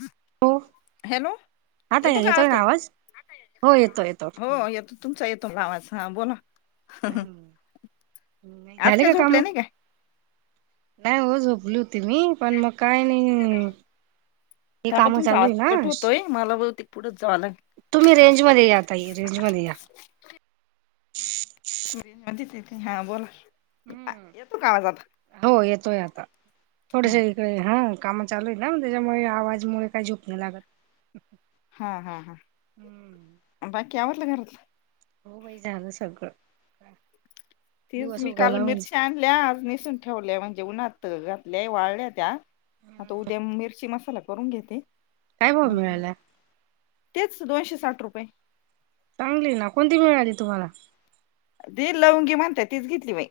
Hello हो hello आता येतो का आवाज येतोय ना ताई. आता हो येतोय येतो येतो का आवाज?? हो येतोय. तुमचा येतो मला आवाज हं बोला. हं नाही आज झाले काय का काम?? झोपल्या नाही काय? नाही हो झोपली होती मी पण मग काय नाही. हे थांबा काम तुमचा चालू आवाज आहे कट ना होतोय मला बहुतेक पुढचं जावं लागेल. तुम्ही रेंजमध्ये या ताई रेंजमध्ये या. [unintelligible] हां बोला. आ, हम्म येतो का आवाज आता? हो येतोय आता हं, थोडेसे हा काम चालू आहेत ना मग तेज्यामुळे आवाजमुळे काही झोप नाही लागत. हा हा हा बाकी आवरलं घरातलं?? हो बाई झालं सगळं. तेच दिवस मी काल उगवला म्हणजे मिरच्या आणल्या आज नेसून ठेवल्या म्हणजे उन्हात घातल्या वाळल्या त्या. आता उद्या मिरची मसाला करून घेते काय भाव म्हणजे मग मिळाला तेच दोनशे साठ रुपय. चांगली ये ना कोणती मिळाली तुम्हाला? दे लवंगी म्हणत्यात तीच घेतली बाई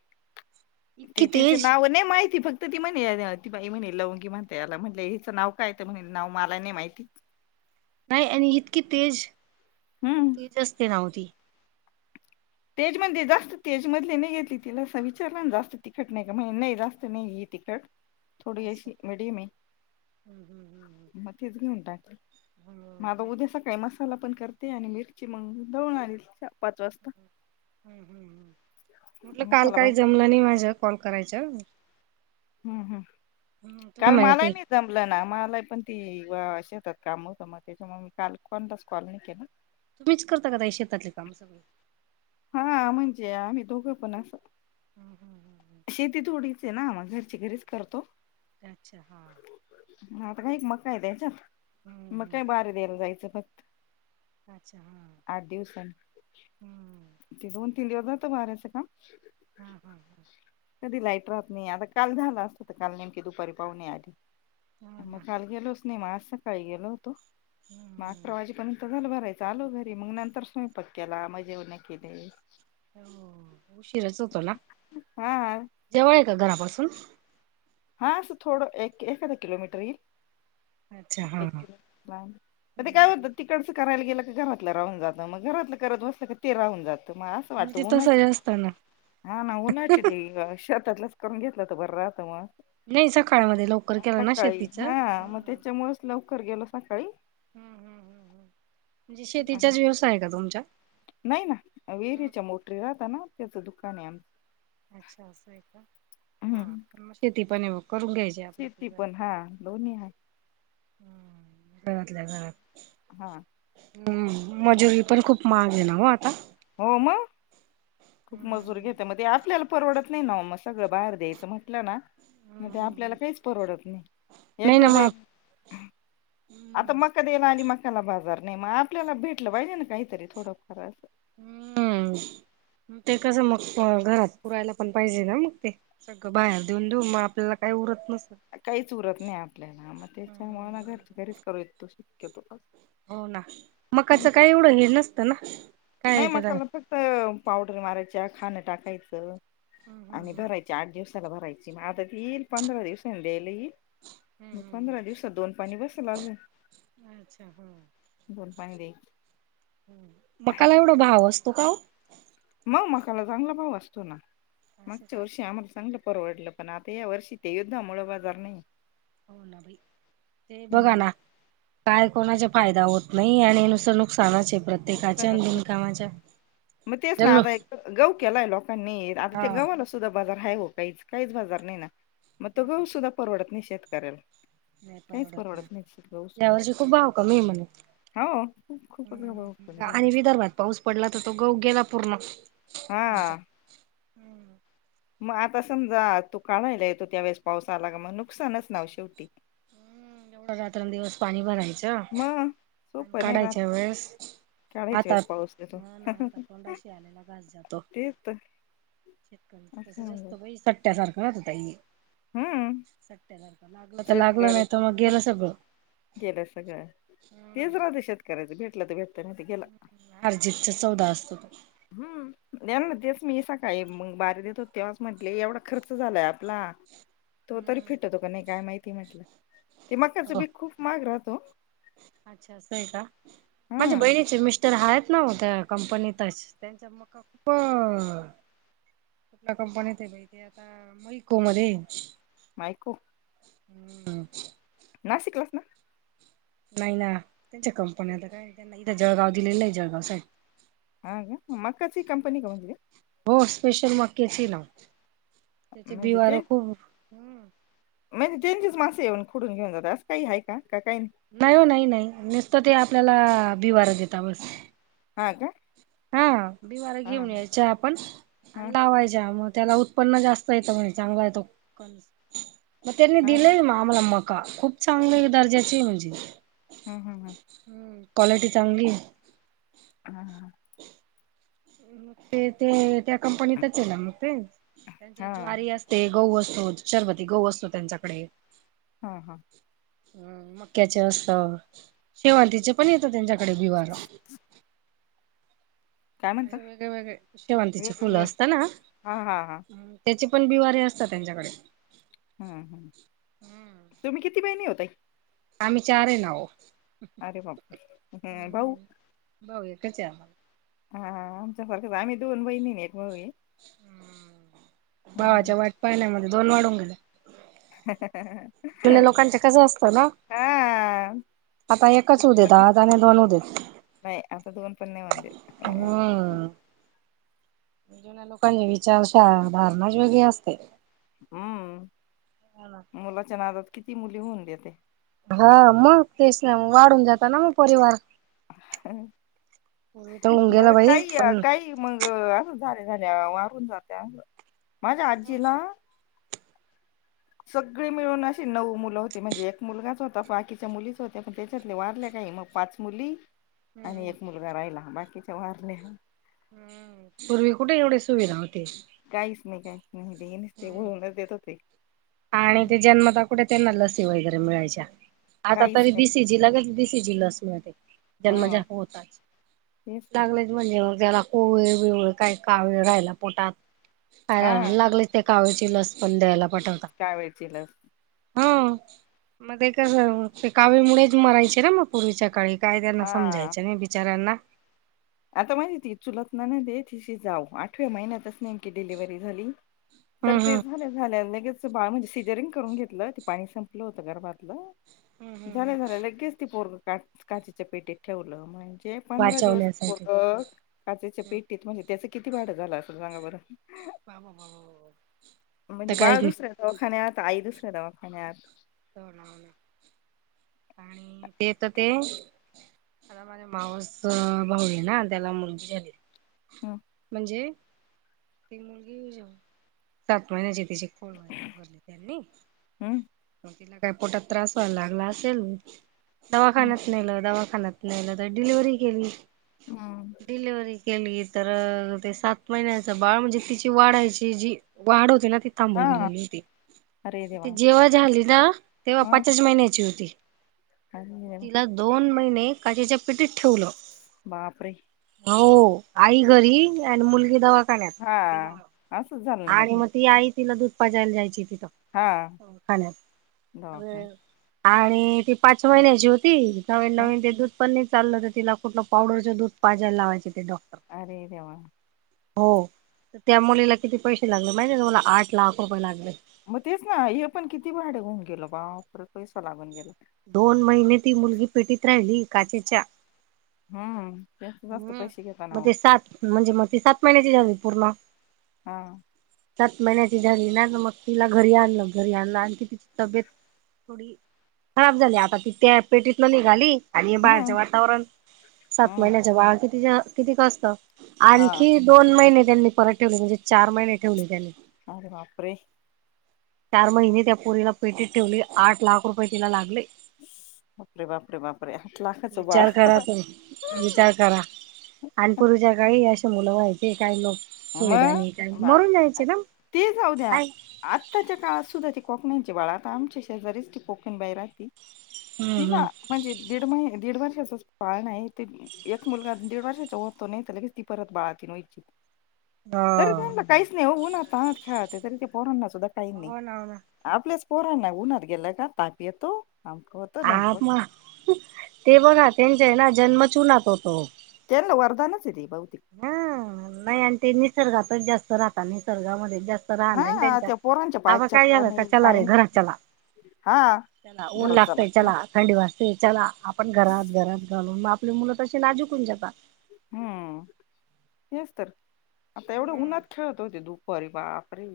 त इतकी तिचे तेज नाव नाही माहिती फ क्त ती म्हणे ती बाई म्हणे लवंगी म्हणता याला म्हटलंय हेच नाव काय? तर म्हणे नाव मलाही नाही माहिती. नाही आणि इतकी तेज खूप हम्म. तेज असते ना ओ ती. तेज मंदे जास्त तेजमधले नाही घेतली तिला सा विचारला ना जास्त तिखट नाही का म्हणून नाही जास्त नाहीये तिखट. थोडी अशी मीडियम आहे हम्म हम्म हम्म म तीच घेऊन टाकली. हम्म म हो आता का उद्या सकाळी मसाला पण करते आणि मिरची मंग दळून आणील पाच वाजता. हम हम् हम म्हटलं काल मसाला काय भात जमलं नाही माझ कॉल करायचं. हम् हम् तुम्ही काल म्हणे मलाही की नाही जमलं ना मला ये पण ती शेतात काम होतं म त्याच्यामुळे मी काल मी कोणलाच कॉल नाही केला. तुम्हीच करता का ताई शेतातली काम सगळी?? हा म्हणजे आम्ही दोघं पण अस हम हम हम. शेती थोडीच ये ना मग घरचे घरीच करतो. अच्छा.. हां. ह आता काही मक्का हाय त्याच्यात हम्म मग हम्म बार द्यायला जायचं फ अच्छा... हां... आठ दिवसांनी ते दोन तीन दिवस भेटतं बाऱ्याचं काम?? हा हा हा... कधी लाईट राहत नाही आता काल झालं असतं तर काल नेमके दुपारी पाहुणे आली. हो मग ना काल गेलोच नाही मग आज सकाळी गेलो होतो मग हम्म अकरा हो. वाजेपर्यंत झालं भराय चं आलो घरी मग नंतर स्वयंपाक केला मग जेवण केली. हो उशीरच होतो ना. हा जवळ हाय का घरापासून? हा असं थोडं एक एखादां किलोमीटर येईल. अच्छा हा एक हा. किलोमीटर लांब ते काय हम्म. होतं तिकडचं करायला गेलं की घरातलं राहून जात. मग घरातलं करत बसल की ते राहून जात. मया आसं मग वाटत ते तसं उन्हाची. जास्त ना हा नाही उन्हाची ते शेतातलच करून घेतलं तर बरं राहत मग. नाई सकाळमध्ये लो सकाळी हा. मग त्याच्यामुळच लवकर गेलो सकाळी. हम हम हम हम म्हणजे शेतीच्याच व्यवसाय हाय का तुमच्या? नाही ना. विहिरीच्या मोटरी राहता ना त्याचं दुकान हाय आमचं. अच्छा. आसं हाय का? हा हम्म. मग शेती पणे करून घ्यायची. हे आप आपल्या शेती घरात पण हा दोन्ही आहे हम. घरातल्या घरात. हां. हम्म. मजुरी पण खूप महाग हाय ना ओ आता. हो‌ मग. खूप मजूरी घेते म ते आपल्याल परवडत नाही ना वो. मग सगळं बाहेर द्यायचं म्हटलं ना. मग ते आपल्याला काहीच परवडत नाही. ना एकदा ते मग आता मका द्यायला आली मकाला बाजार नाही मग आपल्याला भेटलं पाहिजे ना काहीतरी थोडं फार असं. हं. ते कसं मग घरात पुरायला पण पाहिजे ना मग ते. सगळं बाहेर देऊन देऊन मग आपल्याला काय उरत नसतं. काहीच उरत नाही आपल्याला मग त्याच्यामुळे घर घरीच करू येत तो शक्यतो. हो ना. मग असं काय एवढं हे नसतं ना. काय नाही त्याला मकाला फक्त पावडर मारायच्या. खाणं टाकायचं. आणि भरायची आठ दिवसाला भरायची. मग आता ती येईल पंधरा दिवसांनी द्यायला येईल. मग पंधरा दिवसांत दोन पाणी बसल अजून. अच्छा हा. दोन पाणी दे मकाला एवढं भाव असतो का हो? मग मकाला चांगला भाव असतो ना. असं मागच्या का वर्षी आम्हाला चांगल परवडलं पण आता या वर्षी ते युद्धा मुळं बाजार नाही. हो ना भाई ते. बघा हम्म ना. काय कोणाचा फायदा होत नाही आणि नुसतं नुकसानाच आहे. प्रत्येकाच्या आणि नुकसानच बिनकामाच्या. मग तेच ना जल्लो आता एक गहू केलाय लोकांनी आता ते हा गव्हालाच सुद्धा बाजार हाय हो काहीच काहीच बाजार नाही ना. मग तो गहू सुद्धा परवडत नाही शेतकर्याला. नाही काहीच ना परवडत नाही गहू या सुद्धा. वर्षी खूप भाव कमी आहे म्हणे हो खूप खूपच ग गहू कमी झालाय आणि विदर्भात पाऊस पडला तर तो गहू गेला पूर्ण. त्यांचा हा. हम्म मग आता समजा तो काढायला येतो त्या वेळेस पाऊस आला का मग नुकसानच ना हो शेवटी. रात्रनं दिवस पाणी भरायचं. मग आणि सोपं नाही राहत काढायच्या वेळेस काढायच्या हातात वेळेस पाऊस येतो तोंडाशी आलेला घास जातो. तेच तर शेतकऱ्याच असं तसं म्हणलं जास्त बाई सट्ट्यासारखं होत ताई. हम्म सट्ट्या सारखं लागलं तर लागलं नाही शेतकऱ्याच तर मग गेलं सगळं. गेलं सगळं. तेच राहतं शेतकऱ्यांचं भेटलं तर भेटतं नाही तर गेलं. हारजीतचा सौदा असतो तो. हूं. यांना तेच मी सकाळी बारी देत होते तेव्हाच म्हंटले एवढा खर्च झालाय आपला तो तरी हम्म. फिटतो का नाही काय माहिती म्हटलं, ते मक्याचं हो बी खूप महाग राहतं वो. अच्छा! असं आहे का, माझ्या बहिणीचे मिस् टर आहेत ना ओ, त्या कंपनीत आहेत, त्यांच्या मका प कुठल्या कंपनीत आहे बाई ते आता, मैको मध्ये मायको हं! नाशिकलाच ना! नाही ना, त्यांच्या कंपन्या आता काय, त्यांना इथं जळगाव दिलेलं नाही, जळगाव साईड हा का मकाची कंपनी का म्हणले? हो! स्पेशल मक्याची ना, त्याचे म्हणजे ते बिवारं खूप हम्म. म्हणजे त्यांचेच माणसे येऊन खोडून घेऊन जातात. असं काही आहे का, का काही नाही हो, नाही, नाही नुसतं ते आपल्याला बिवारं देता बस. हा, का! हा, बिवार हा घेऊन यायच्या आपण, आणि हा लावायच्या मग त्याला उ उत्पन्न जास्त येतं म्हणे, चांगला आहे तो कणीस, मग त्यांनी हा हा दिलेयं ना मग आम्हांला मका, खूप चांगली दर्जाचे आहे, म्हणजे ती हां, हां, हां हं, क्वालिटी चांगली आहे. हा, हा, हा मग ते, ते, त्या कंपनीतच हाय ना मग ते, त्यांच्यात हा ज्वारी अस ते, गहू असतो, चरवती गहू असतो, त्यांच्याकडे हां, हां हं, मक्याचे असतं, शेवंतीचे पण येतं त्यांच्याकडे बिवारं [unintelligible] काय म्हणता असे वेगळे, वेगळे शेवंतीची फुलं वेगवेगळे असत ना हा हा हा त्याची पण बिवारी असतात, त्यांच्याकडे- हं, हं तुम्ही किती बहिणी ओ ताई? आम्ही चार हाय ना ओ, अरे बापरे! हं भाऊ? हम्म भाऊ एकच हाय आम्हाला. हा, हा आमच्यासारखंच, आम्ही दोन बहिणी, एक भाऊ हम्म. भावाच्या वाट पाहण्यामध्ये दोन वाढून गेल्या. [inaudible] जुन्या लोकांच कसं असतं ना, हा आता एकच होऊ देतं, आज आणि दोन होऊ देतं. नाही. आता दोन पण नाही होऊन देत. हम्म! जुन्या लोकांचे विचारशहा धारणाच वेगळी असते. हम्म! मुलाच्या नादात किती मुली होऊन देते. हो! मग तेच ना, वाढून जातो ना मग परिवार. पूर्वी तर होऊन गेला बरं बाई काही, पण काही मग असं झाल्या, झाल्या वारून जाते असं, माझ्या आजीला सगळी मिळून अशी नऊ मुलं होती. म्हणजे एक मुलगाच होता, बाकीच्या मुलीच होत्या, पण त्याच्यातले वारल्या काही मग पाच मुली आणि हम्म एक मुलगा राहिला बाकीच्या वारल्या हम्म! पूर्वी कुठे एवढी सुविधा होती. काहीच नाही काहीच नाही हे नुसते होऊनच देत होते. आणि ते जन्मता कुठे त्यांना लसी वगैरे मिळायच्या. आता काहीच तरी नाही बी सी जी लगेच बी सी जी लस मिळते. हा जन्मजातं होताच, तेच तर लागले म्हणजे मग त्याला कोविल बीविळ काही कावेळ राहायला पोटात, का हा लागले ते काविळ ची लस पण द्यायला पाठवतात. कावेळ ची लस. हा म ते कस ते कावीळ मुळेच मरायचे ना मग पूर्वीच्या काळी. काय त्याना हा समजायचं नाही बिचाऱ्याना. आता माझी ती चुलत नणंद ये तिची जाऊ आठव्या महिन्यातच नाही की डिलिव्हरी झाली, तर ते हम्म झाल्या- झाल्या लगेच तिचं बाळ म्हणजे सिजरिंग करून घेतलं ते पाणी संपलं होतं गरभातलं हम्म झालं- झालं लगेच ते पोरग का काचेच्या पेटीत ठेवलं, म्हणजे पंधरा दिवस वाचवण्यासाठी अ काचेच्या पेट्टीत म्हणजे त्याचं किती भांड झालं असल सांगा बरं? बाबा बाबा बाबा. म्हणजे बाळ दुसऱ्या दवाखान्यात, आई दुसऱ्या दवाखान्यात. आणि ते येत ते आता माझा मावस भाऊ ये ना त्याला मुलगी झाली हम्म म्हणजे ती मुलगी सात महिन्याची त्याची वगैरे भरली त्यांनी. हम? म तिला काय पोटात त्रास व्हायला लागला असेल हम्म दवाखान्यात नेल दवाखान्यात नेल तर डिलिव्हरी ही केली. हम्. डिलिव्हरी केली तर ते सात महिन्याच बाळ म्हणजे तिची वाढायची जी वाढ होते ना ती थांबून हा गेलेली होती, अरे देवा ते जेव्हा झाली तेव्हा हा पाचच महिन्याची होती, अरे देवा तिला दोन महिने काचेच्या पेटीत ठेवलं, बापरे हो आई घरी आणि मुलगी दवा हा खाण्यात, असंच झालं ना मग आणि ते म ती आई तिला दूध पाजायला जायची तिथं, हा खाण्यात. [unintelligible] आणि ती पाच महिन्याची होती नवीन हं नवीन ते दूध पन्नी चाललं तर तिला कुठलं पावडरच दूध पाजयला लावायचं ते डॉक्टर. अरे देवा. हो, त्या मुलीला किती पैसे लागले माहिती तुम्हाला, आठ लाख रुपये लागले. मग तेच ना हे पण किती भाड हुन गेल बा पर पैसा लागून गेला. दोन महिने ती मुलगी पेटीत राहिली काचेच्या हम्. हम् मग ते सात, म्हणजे म टी सात महिन्याची झाली पूर्ण हां. सात महिन्याची झाली ना तर मग तिला घरी आणलं, घरी आणलं आणखी तिची तब्येत खराब झाली आता ती, त्या पेटीतन निघाली आणि हे हम्म बाहेरचे वातावरण सात हम्म महिन्याच्या बाळाक किती किती क असत, हा आणखी दोन महिने त्यांनी परत ठेवले, म्हणजे चार महिने ठेवले त्यांनी. अरे बापरे. चार महिने त्या पोरीला पेटीत ठेवले, आठ लाख रुपये तिला लागले. बापरे बापरे बापरे! आठ लाखाचं विचार बाळ. करा तुम्ही विचार करा आणि पूर्वीच्या काही असे मुलं व्हायचे काही लोक सुविधा मग नाही काही नाही बाप मरून न्यायचे ना मंग, ते जाऊ द्या काय? आत्ताच्या काळात सुद्धा ती कोकणीची बाळ आता आमच्या शेजारीच ती कोकिन बाई राहती. हम्म तिला हम्म म्हणजे दीड महि दीड वर्षाचच बाळ नाही ते एक मुलगा दीड वर्षाचा होतो नाही, तर लगेच ती परत बाळातीन व्हायची. तरी हो त्यांला काहीच नाही हो उन्हा तानात खेळाते तरी त्या पोरांना सुद्धा काही नाही. हो ना हो ना आपल्याच पोरांना उन्हात गेला का ताप येतो आमक हो आ मा ते बघा त्यांच हे ना जन्मच उन्हात होतो. त्यांना वरदानच आहे ते बहुतेक. हम्म नाही आणि ते निसर्गातच जास्त राहतात, निसर्गामध्ये जास्त राहणं आहे ना हा त्यांचं त्या पोरांच्या आबा पायात काय चपला झालं का नाही चला काही रे नाही घरात चला. हा चला ऊन लागतय चला. थंडी वाजते चला आपण घरात घरात घालून मग आपली मुलं तशी नाजुक होऊन जाता. हम्म तेच तर, आता एवढ्या उन्हात खेळत होते दुपारी बापरे!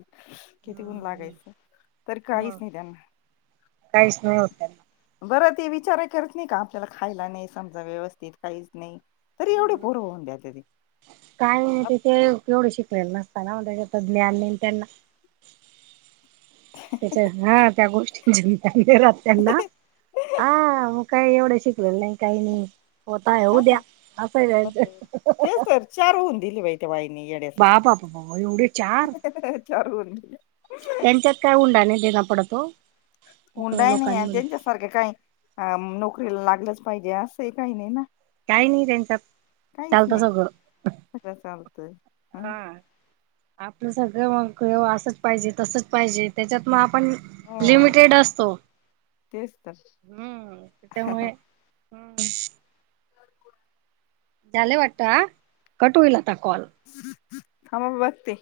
किती उन लागायचं, तरी काहीच मग नाही त्यांना. काहीच नाही होत त्यांना बरं ते विचार ही करत नाही का आपल्याला खायला नाही समजा व्यवस्थित काहीच नाही. तरी एवढे पोर होऊन देत्या ते काही नाही ते ते एवढं शिकलेलं नसता ना ओ त्याच्यातलं एवढं ज्ञान नाही न त्यांना. हा त्या गोष्टीत जी ज्ञान नाही राहत त्यांना आ काही एवढं शिकलेलं नाही काही नाही, होतयं आहे होऊ द्या, हा असं आहे तेच त्याचं. तर चार होऊन दिले बाईंनी त्या बाबा बाबा एवढे चार येड्यासारखे, चार होऊन दिले. त्यांच्यात काही हुंडा नाही देन पडत ओ. हुंडाही नाही आणि त्यांच्यासारखं काय नोकरीला लागलंच पाहिजे असंही काही नाही ना. काही नाही त्यांच्यात काहीच चालत नाही सगळं सगळं चालतंय हं. हा आपलं सगळं मग असंच पाहिजे तसच पाहिजे त्याच्यात मग आपण हो लिमिटेड असतो, तेच तर हम्म त्याच्यामुळे हम्म नळकुड. झालं वाटत आ, कट होईल आता कॉल. थांमा मी बघते.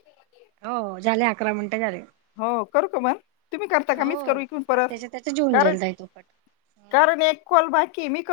हो झाले अकरा मिनटं झाले. हो करू का बंद, तुम्ही करता का? मीच करू हो इथून परत. त्याच्या त्याच्या जेऊन कारण जाईल ताई तो कट हम्म. कारण एक काॅल बाकी आहे, मी करु